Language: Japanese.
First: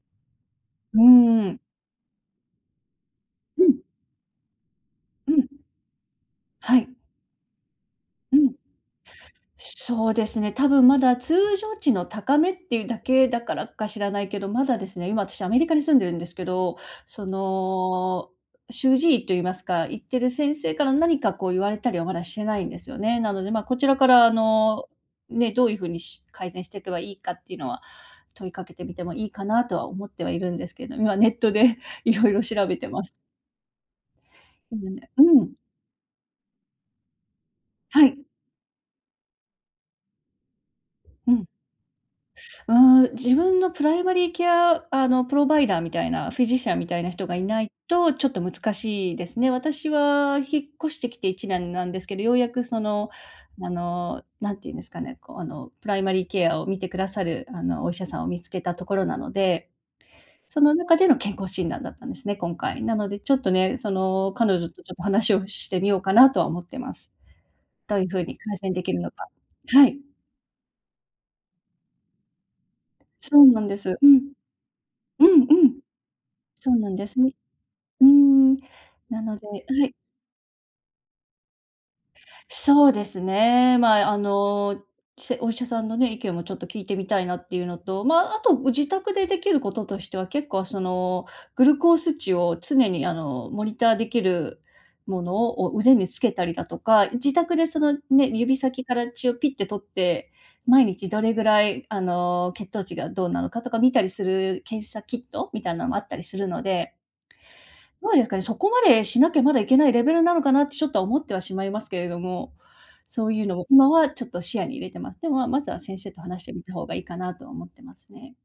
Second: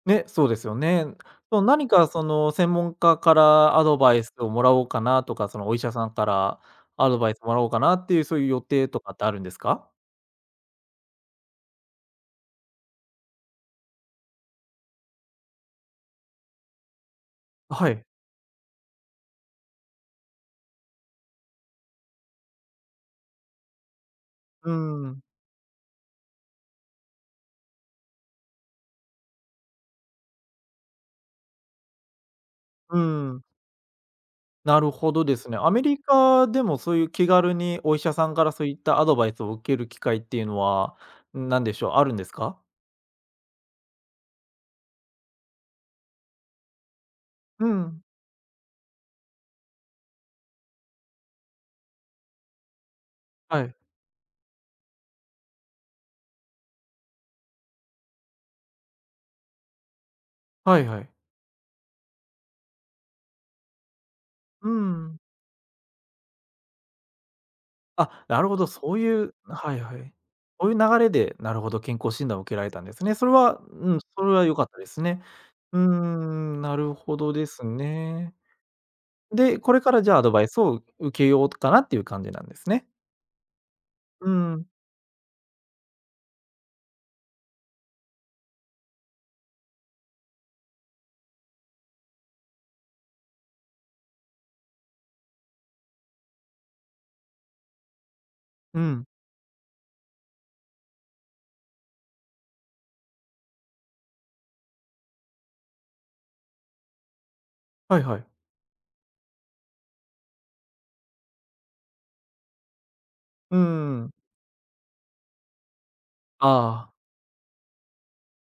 ね、そうですようね。ーん。そ、何か、その専門家かうらん。アドバイスを貰おうかなうとか、ん。そのお医者さんからはい。アドバイ貰おうかなっていう、うそういうん。予定とかってあるんですか？そうですね、多分、まだ通常値の高めっていうだけだからか知らないけど、まだですね、今たしアメリカに住んでるんですけど、そあ、はい。の、主治医と言いますか、行ってる先生から何かこう言われたりは、まだしてないんですよね。なので、ま、こちらから、あうーの、ん。ね、どういう風に、し改善していけば良いかって言うのは、問いかけてみても良いかなとは思ってはいるんですけど、今ネットで色々調べてうます。ーん。でなもるねほうどですん。ね。アメリカでも、そういう気軽にお医は者い。さんから、そういったアドバイスを受ける機会っていうのはうん。何でしょう、あるんですか？うーん、自分のプライマリーケアあのプロバイダーみたいな、フィジシャンみたいな人がいなういん。と、ちょっと難しいですね。私は引っ越してきて1年なんですけど、ようやく、その、はあい。の、何て言うんですかね、こう、あの、プライマリーケアを見て下さる、あの、お医者さんを見つけたところなので。そのはい中はでい。の健康診断だったんですね、今回。なので、ちょっとね、その彼う女ーと、ちょっとん。話をしてみようかなとは思ってます。どういう風あ、になる改ほど、善出来そうるのいか。うはいははい。い。ほういう流れで、なるほど、健康診断を受けられたんですね。それそうはなんでうす。ん、うそれん、は良かったですね。うんううん。ーん、そなうなるんでほすどね。ですうーね。ん、なのでで、こあ、れはかい。ら、じゃあ、アドバイスを受けようとかなっていう感じなんですそね？うですね。まあ、あうーん。の、せお医者さんのね、意見もちょっと聞いてみたいなっていうのと、まあ、あと、う自宅で出来る事としては、結構その、グルコース値を、常にあの、モニター出来る物を腕に付けたりだとか、い自宅で、そのね、指う先かん。ら血をピッてとって、毎日どれぐらい、あの、血糖値がどうなのかとか、見たりする検査キットみたいなのもあったりするので。はいまはえすい。かね、そこまでしなきゃまだいけないレベルなのかなって、しょっとは思ってはしまいますけれども、そういうのうーも今はん。ちょっと視野に入れてます。でも、まずは先生と話してみた方ああ。が良いかなとは思ってますね。